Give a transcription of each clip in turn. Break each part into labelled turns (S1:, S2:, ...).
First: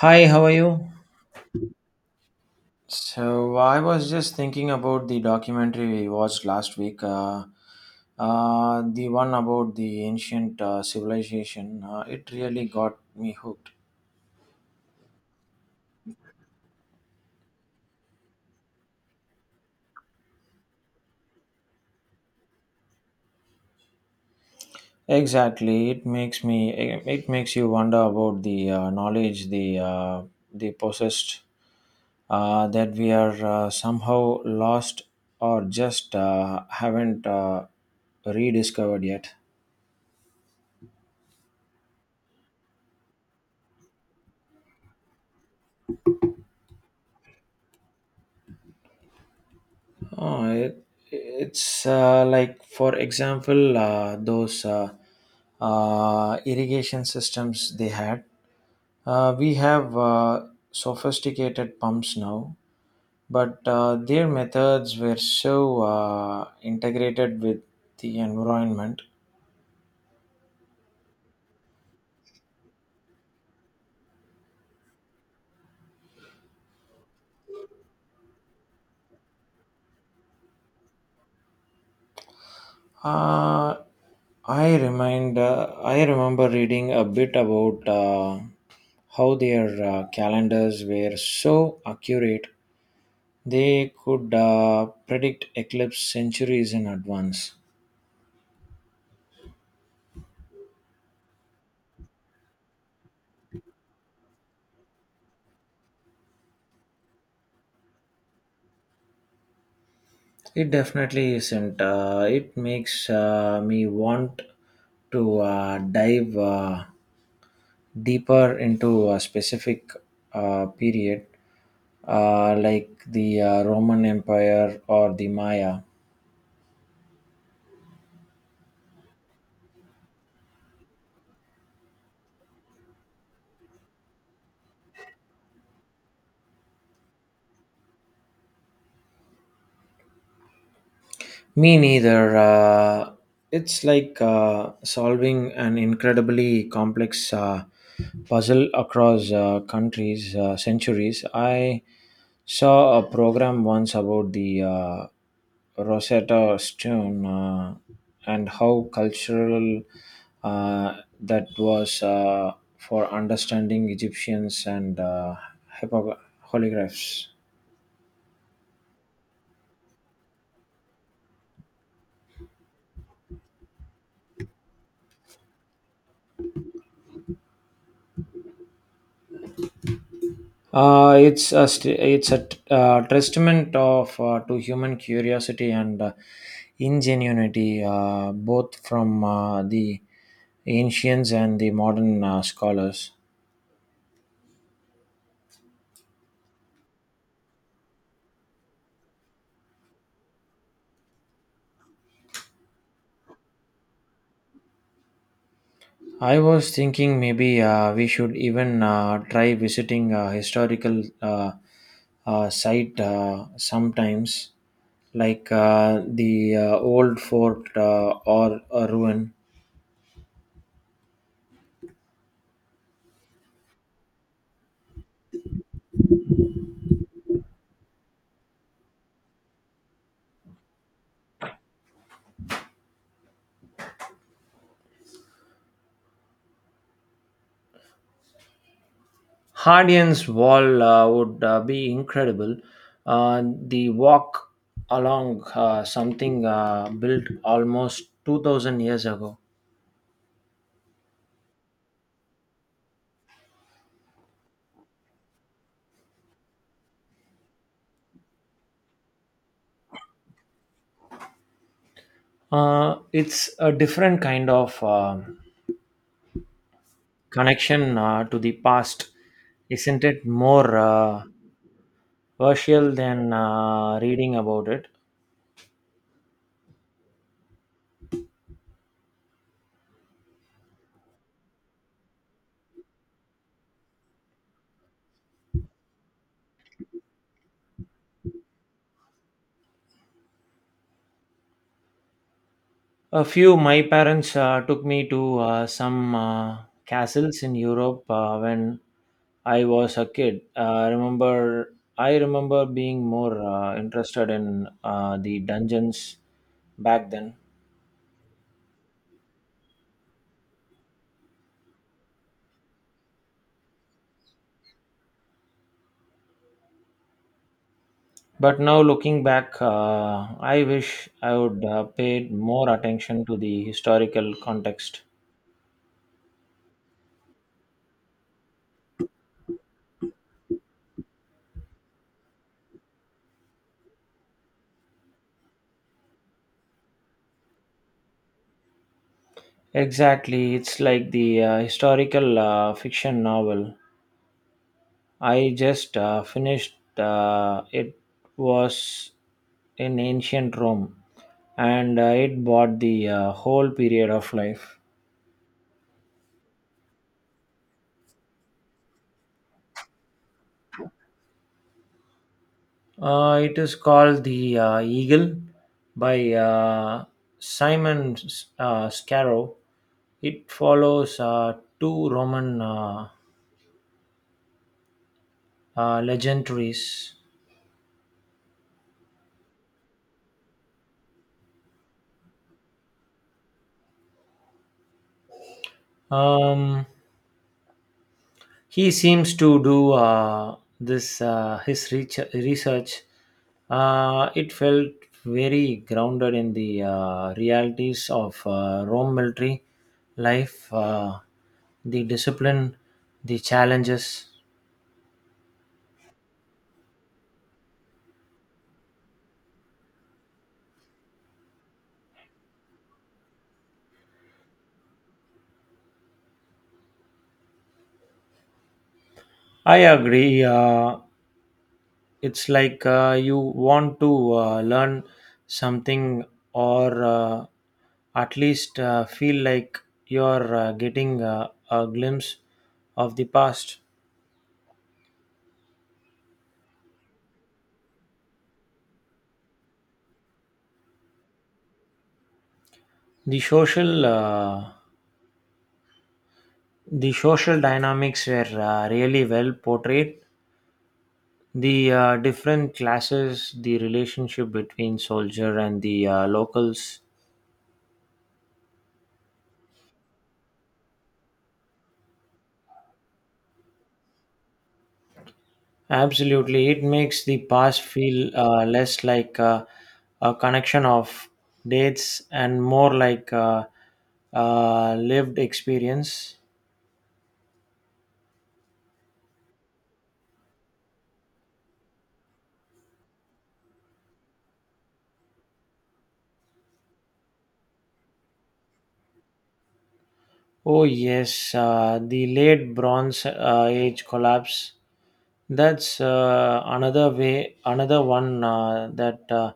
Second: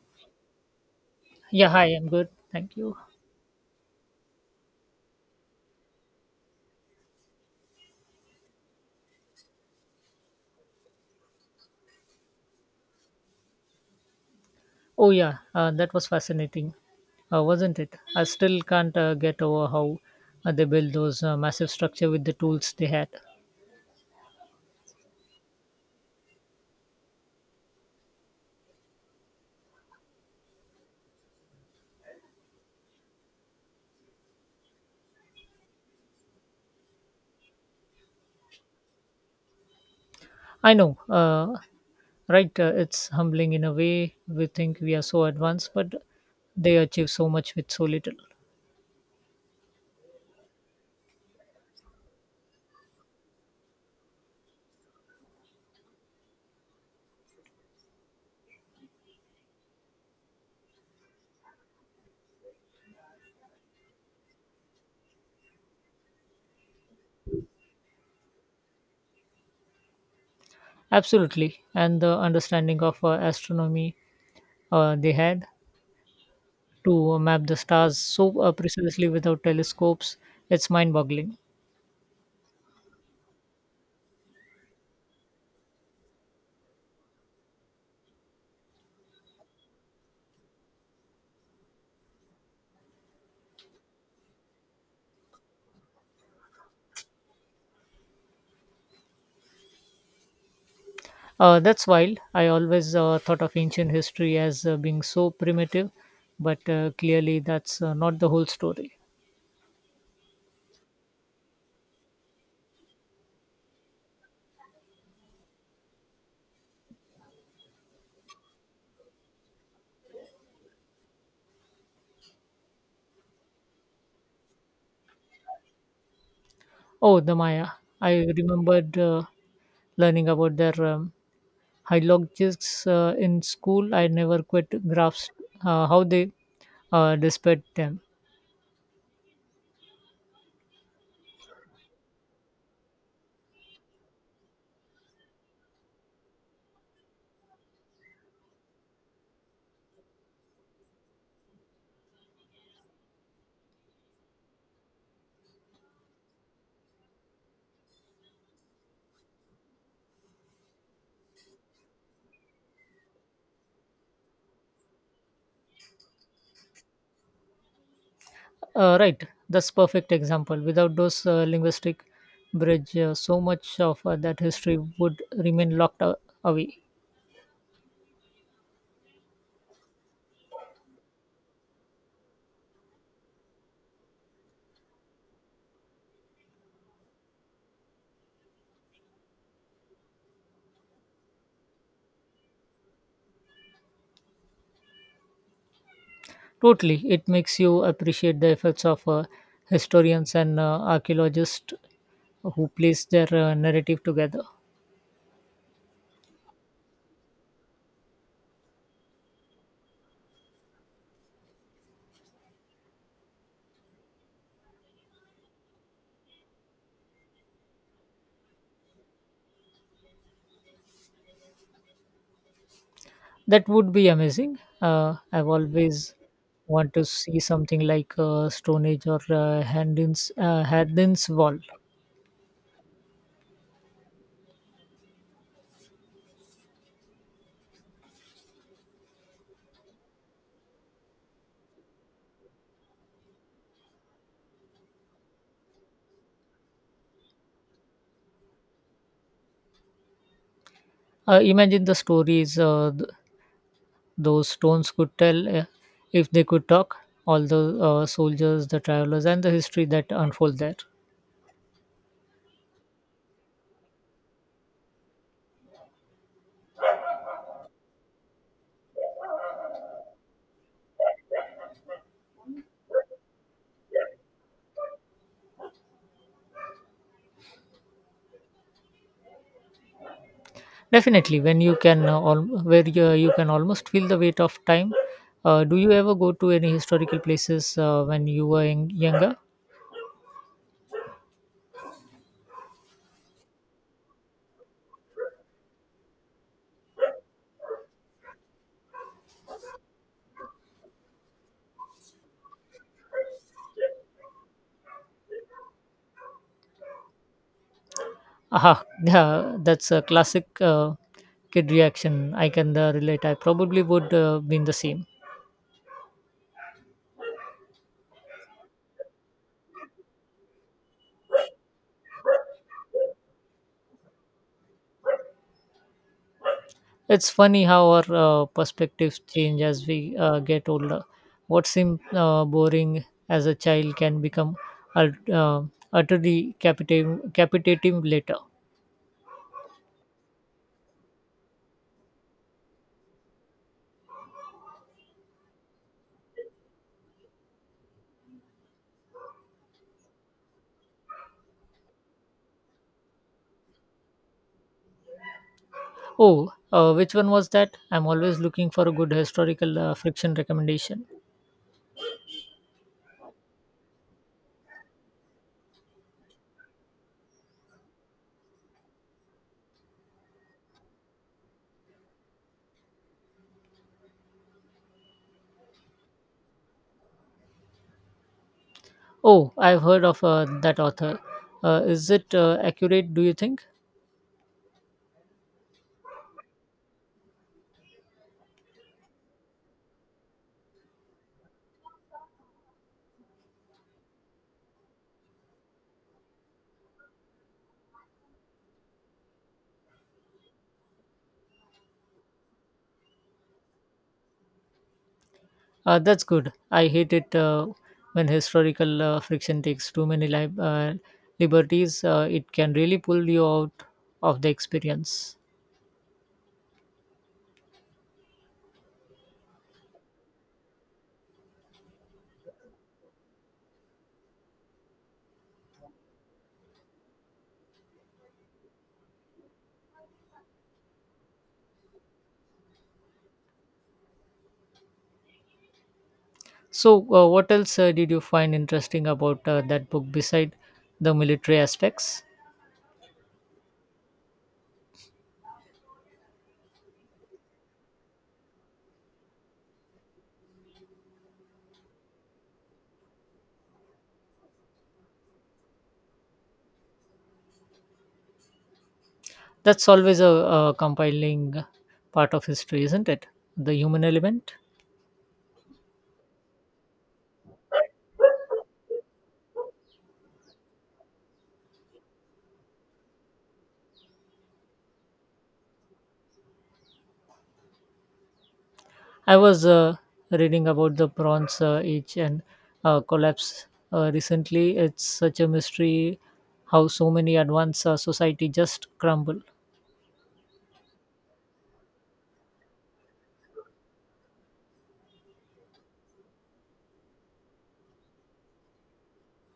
S1: Hi, how are you?
S2: Yeah, hi, I'm good. Thank you.
S1: So I was just thinking about the documentary we watched last week, the one about the ancient civilization. It really got me hooked.
S2: Oh, yeah, that was fascinating, wasn't it? I still can't get over how they built those massive structure with the tools they had.
S1: Exactly, it makes me. It makes you wonder about the knowledge they possessed that we are somehow lost or just haven't rediscovered yet.
S2: I know, right? It's humbling in a way. We think we are so advanced, but they achieve so much with so little.
S1: Oh, it, it's like, for example, those irrigation systems they had. We have sophisticated pumps now, but their methods were so integrated with the environment.
S2: Absolutely. And the understanding of astronomy they had to map the stars so precisely without telescopes, it's mind boggling.
S1: Uh, I remember reading a bit about how their calendars were so accurate. They could predict eclipse centuries in advance.
S2: That's wild. I always thought of ancient history as being so primitive, but clearly that's not the whole story.
S1: It definitely isn't. It makes me want to dive deeper into a specific period, like the Roman Empire or the Maya.
S2: Oh, the Maya. I remembered learning about their hieroglyphics in school. I never quite grasped how they displayed them.
S1: Me neither. It's like solving an incredibly complex puzzle across countries, centuries. I saw a program once about the Rosetta Stone and how cultural uh, that was for understanding Egyptians and hypo- holographs.
S2: Right, that's perfect example. Without those linguistic bridge, so much of that history would remain locked away.
S1: It's a testament of to human curiosity and ingenuity, both from the ancients and the modern scholars.
S2: Totally. It makes you appreciate the efforts of historians and archaeologists who place their narrative together.
S1: I was thinking maybe we should even try visiting a historical site sometimes, like the old fort or a ruin.
S2: That would be amazing. I've always want to see something like Stone Age or Hadrian's Wall.
S1: Hadrian's Wall would be incredible. The walk along something built almost 2000 years ago.
S2: Imagine the stories those stones could tell if they could talk, all the soldiers, the travelers, and the history that unfold there.
S1: It's a different kind of connection to the past, isn't it? More virtual than reading about it.
S2: Definitely, when you can where you can almost feel the weight of time. Do you ever go to any historical places when you were younger?
S1: A few my parents took me to some castles in Europe when I was a kid. I remember being more interested in the dungeons back then.
S2: Aha, yeah, that's a classic kid reaction. I can relate. I probably would been the same.
S1: But now looking back, I wish I would paid more attention to the historical context.
S2: It's funny how our perspectives change as we get older. What seemed boring as a child can become ut- uh, utterly captivating later.
S1: Exactly, it's like the historical fiction novel. I just finished it was in ancient Rome, and it bought the whole period of life.
S2: Oh, which one was that? I'm always looking for a good historical fiction recommendation.
S1: It is called The Eagle by Simon Scarrow. It follows two Roman legendaries.
S2: Oh, I've heard of that author. Is it accurate, do you think?
S1: Um, he seems to do this his research. It felt very grounded in the realities of Rome military life, the discipline, the challenges.
S2: That's good. I hate it when historical fiction takes too many liberties. It can really pull you out of the experience.
S1: I agree. It's like you want to learn something or at least feel like you're getting a glimpse of the past.
S2: So, what else did you find interesting about that book beside the military aspects?
S1: The social uh, the social dynamics were really well portrayed. The different classes, the relationship between soldier and the locals.
S2: That's always a, compiling part of history, isn't it? The human element.
S1: Absolutely, it makes the past feel less like a connection of dates and more like a, lived experience.
S2: I was reading about the Bronze Age and collapse recently. It's such a mystery how so many advanced society just crumble.
S1: Oh yes, the late Bronze Age collapse. That's another one that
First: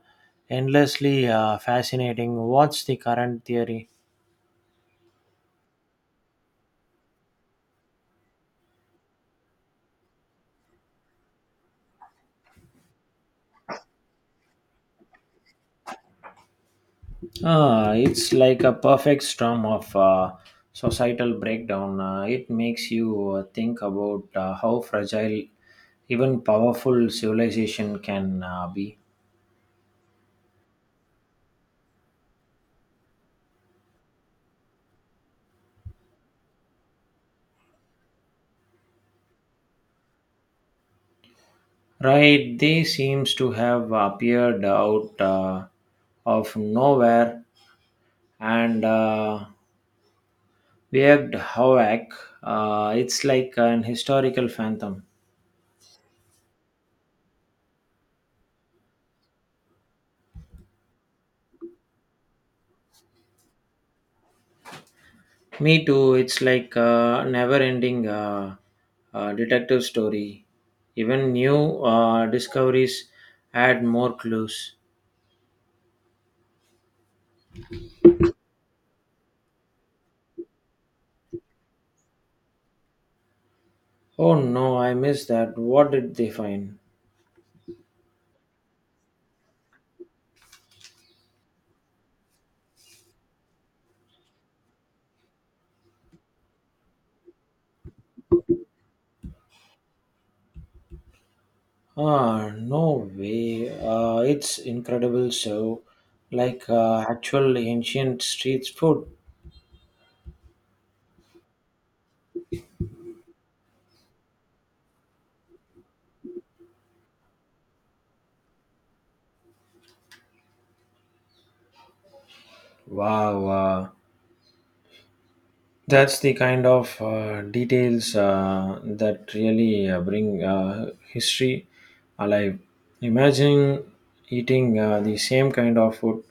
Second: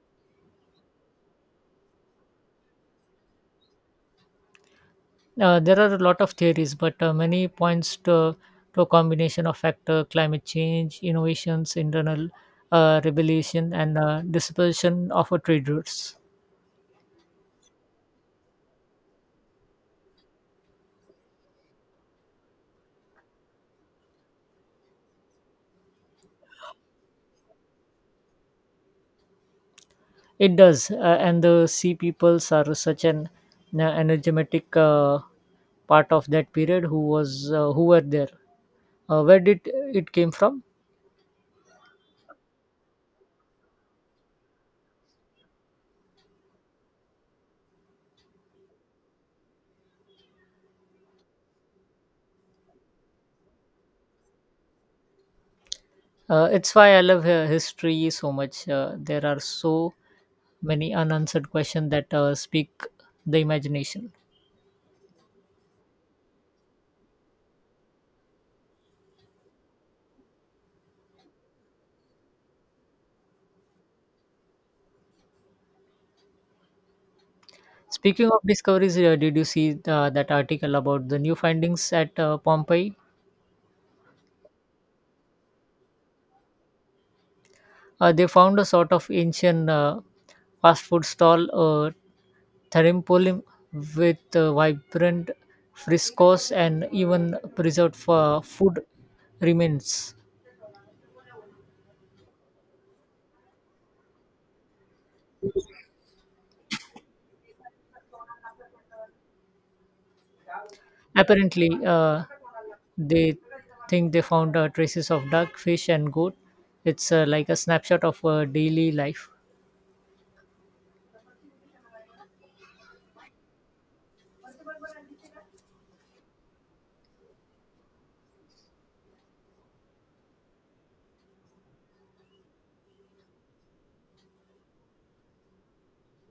S1: endlessly fascinating. What's the current theory?
S2: There are a lot of theories, but many to a combination of factor, climate change, innovations, internal rebellion, and dispersion of trade routes.
S1: Ah, it's like a perfect storm of societal breakdown. It makes you think about how fragile even powerful civilization can be.
S2: It does, and the sea peoples are such an energetic part of that period. Who were there? Where did it came from?
S1: Right, they seems to have appeared out of nowhere and weird havoc. It's like an historical phantom.
S2: It's why I love history so much. There are so many unanswered questions that speak the imagination.
S1: Me too. It's like a never-ending detective story. Even new discoveries add more clues.
S2: Speaking of discoveries, did you see that article about the new findings at Pompeii?
S1: Oh no, I missed that. What did they find?
S2: They found a sort of ancient fast food stall, Thermopylae, with vibrant frescoes and even preserved for food remains.
S1: Ah, no way. It's incredible. So, like actual ancient street food.
S2: Apparently, they think they found traces of duck, fish, and goat. It's like a snapshot of daily life.
S1: Wow. Wow. That's the kind of details that really bring history alive. Imagine eating the same kind of food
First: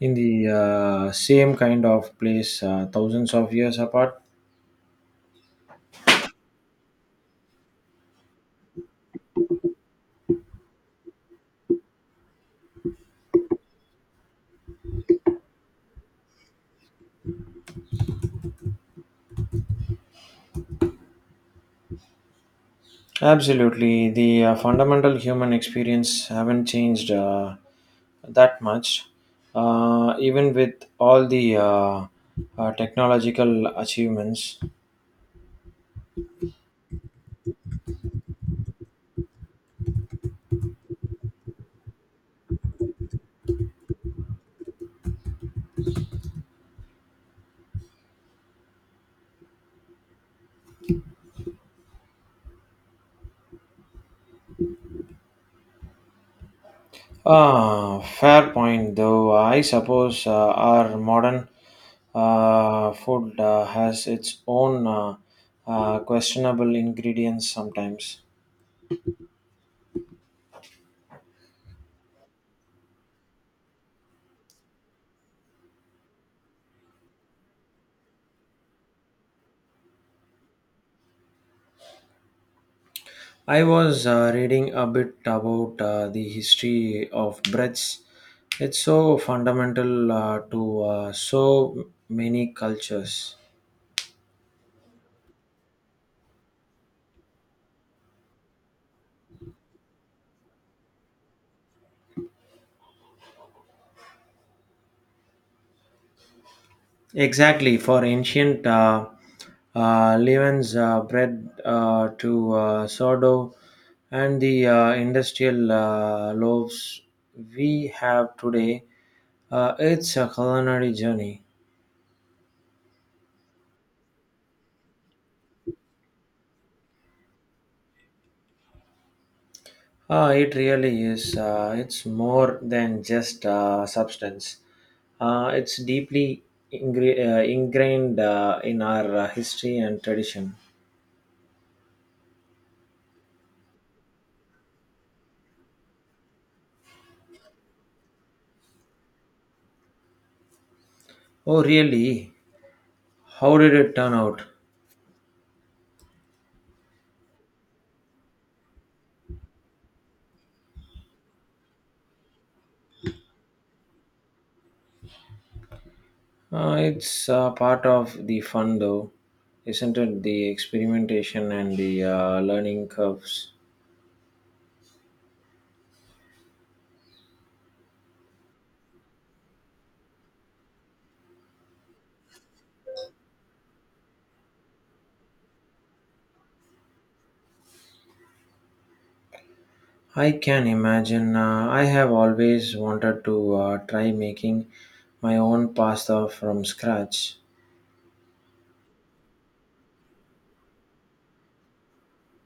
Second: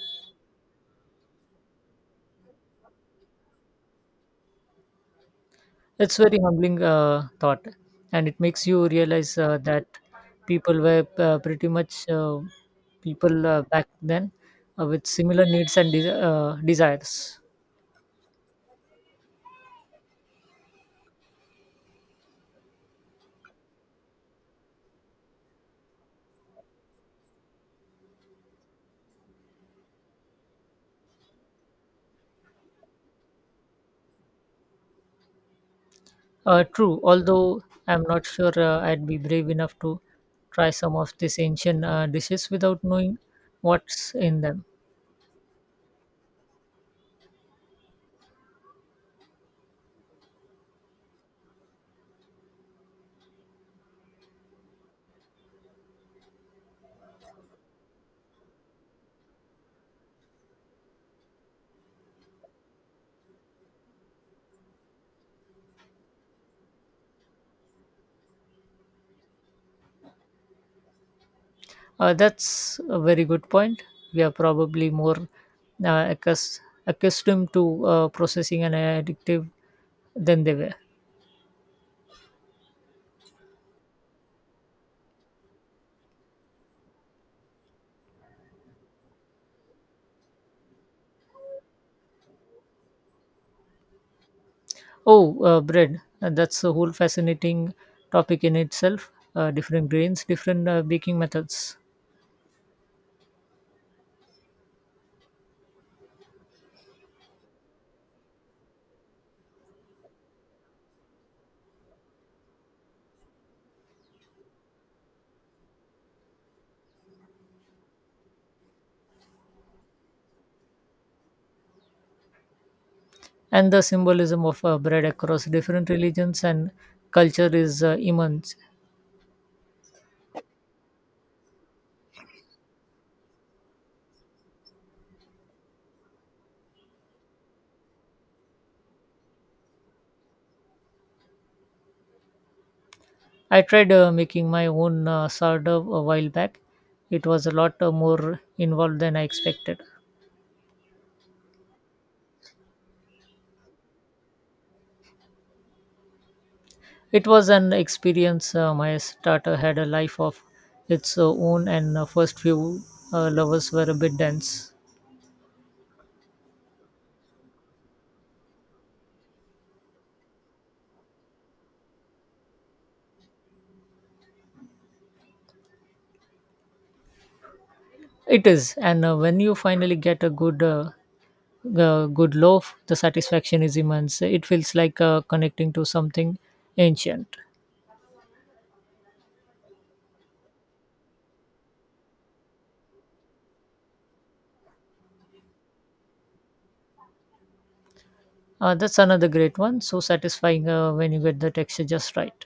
S1: in the same kind of place thousands of years apart.
S2: It's very humbling thought, and it makes you realize that people were pretty much people back then with similar needs and desires.
S1: Absolutely, the fundamental human experience haven't changed that much, even with all the technological achievements.
S2: True, although I'm not sure I'd be brave enough to try some of these ancient dishes without knowing what's in them.
S1: Ah, fair point, though. I suppose our modern food has its own questionable ingredients sometimes.
S2: That's a very good point. We are probably more accustomed to processing and addictive than they were.
S1: I was reading a bit about the history of breads. It's so fundamental to so many cultures.
S2: Oh, bread. That's a whole fascinating topic in itself. Different grains, different baking methods.
S1: Exactly, for ancient Levans bread to sourdough and the industrial loaves we have today, it's a culinary journey.
S2: And the symbolism of bread across different religions and culture is immense.
S1: It really is. It's more than just substance. It's deeply ingrained in our history and tradition.
S2: I tried making my own sourdough a while back. It was a lot more involved than I expected.
S1: Oh, really? How did it turn out?
S2: It was an experience. My starter had a life of its own, and first few lovers were a bit dense.
S1: It's part of the fun, though, isn't it? The experimentation and the learning curves.
S2: It is, and when you finally get a good loaf, the satisfaction is immense. It feels like connecting to something ancient.
S1: I can imagine. I have always wanted to try making my own pasta from scratch.
S2: That's another great one. So satisfying when you get the texture just right.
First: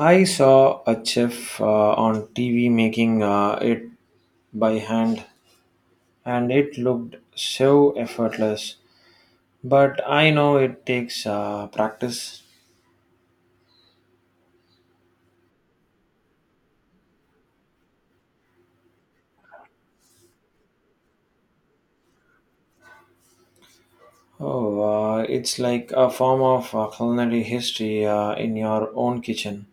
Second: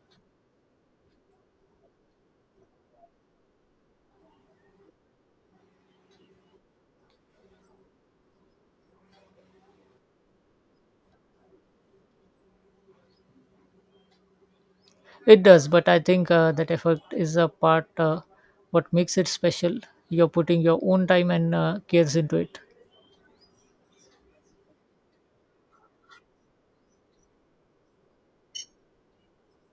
S1: I saw a chef on TV making it by hand, and it looked so effortless. But I know it takes practice.
S2: It does, but I think that effort is a part what makes it special. You're putting your own time and cares into it.
S1: Oh, it's like a form of culinary history in your own kitchen.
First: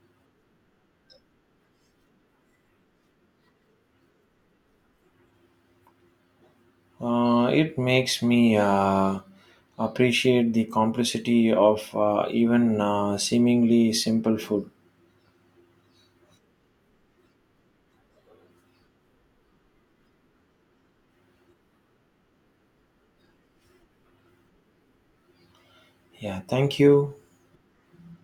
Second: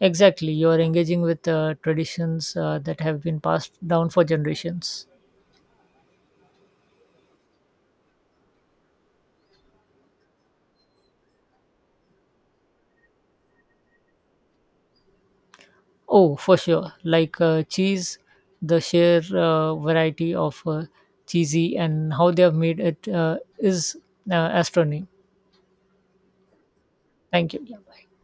S2: Exactly, you are engaging with traditions that have been passed down for generations.
S1: It makes me appreciate the complexity of even seemingly simple food.
S2: Oh, for sure. Like cheese, the sheer variety of cheesy and how they have made it is astronomy.
S1: Yeah, thank you.
S2: Thank you.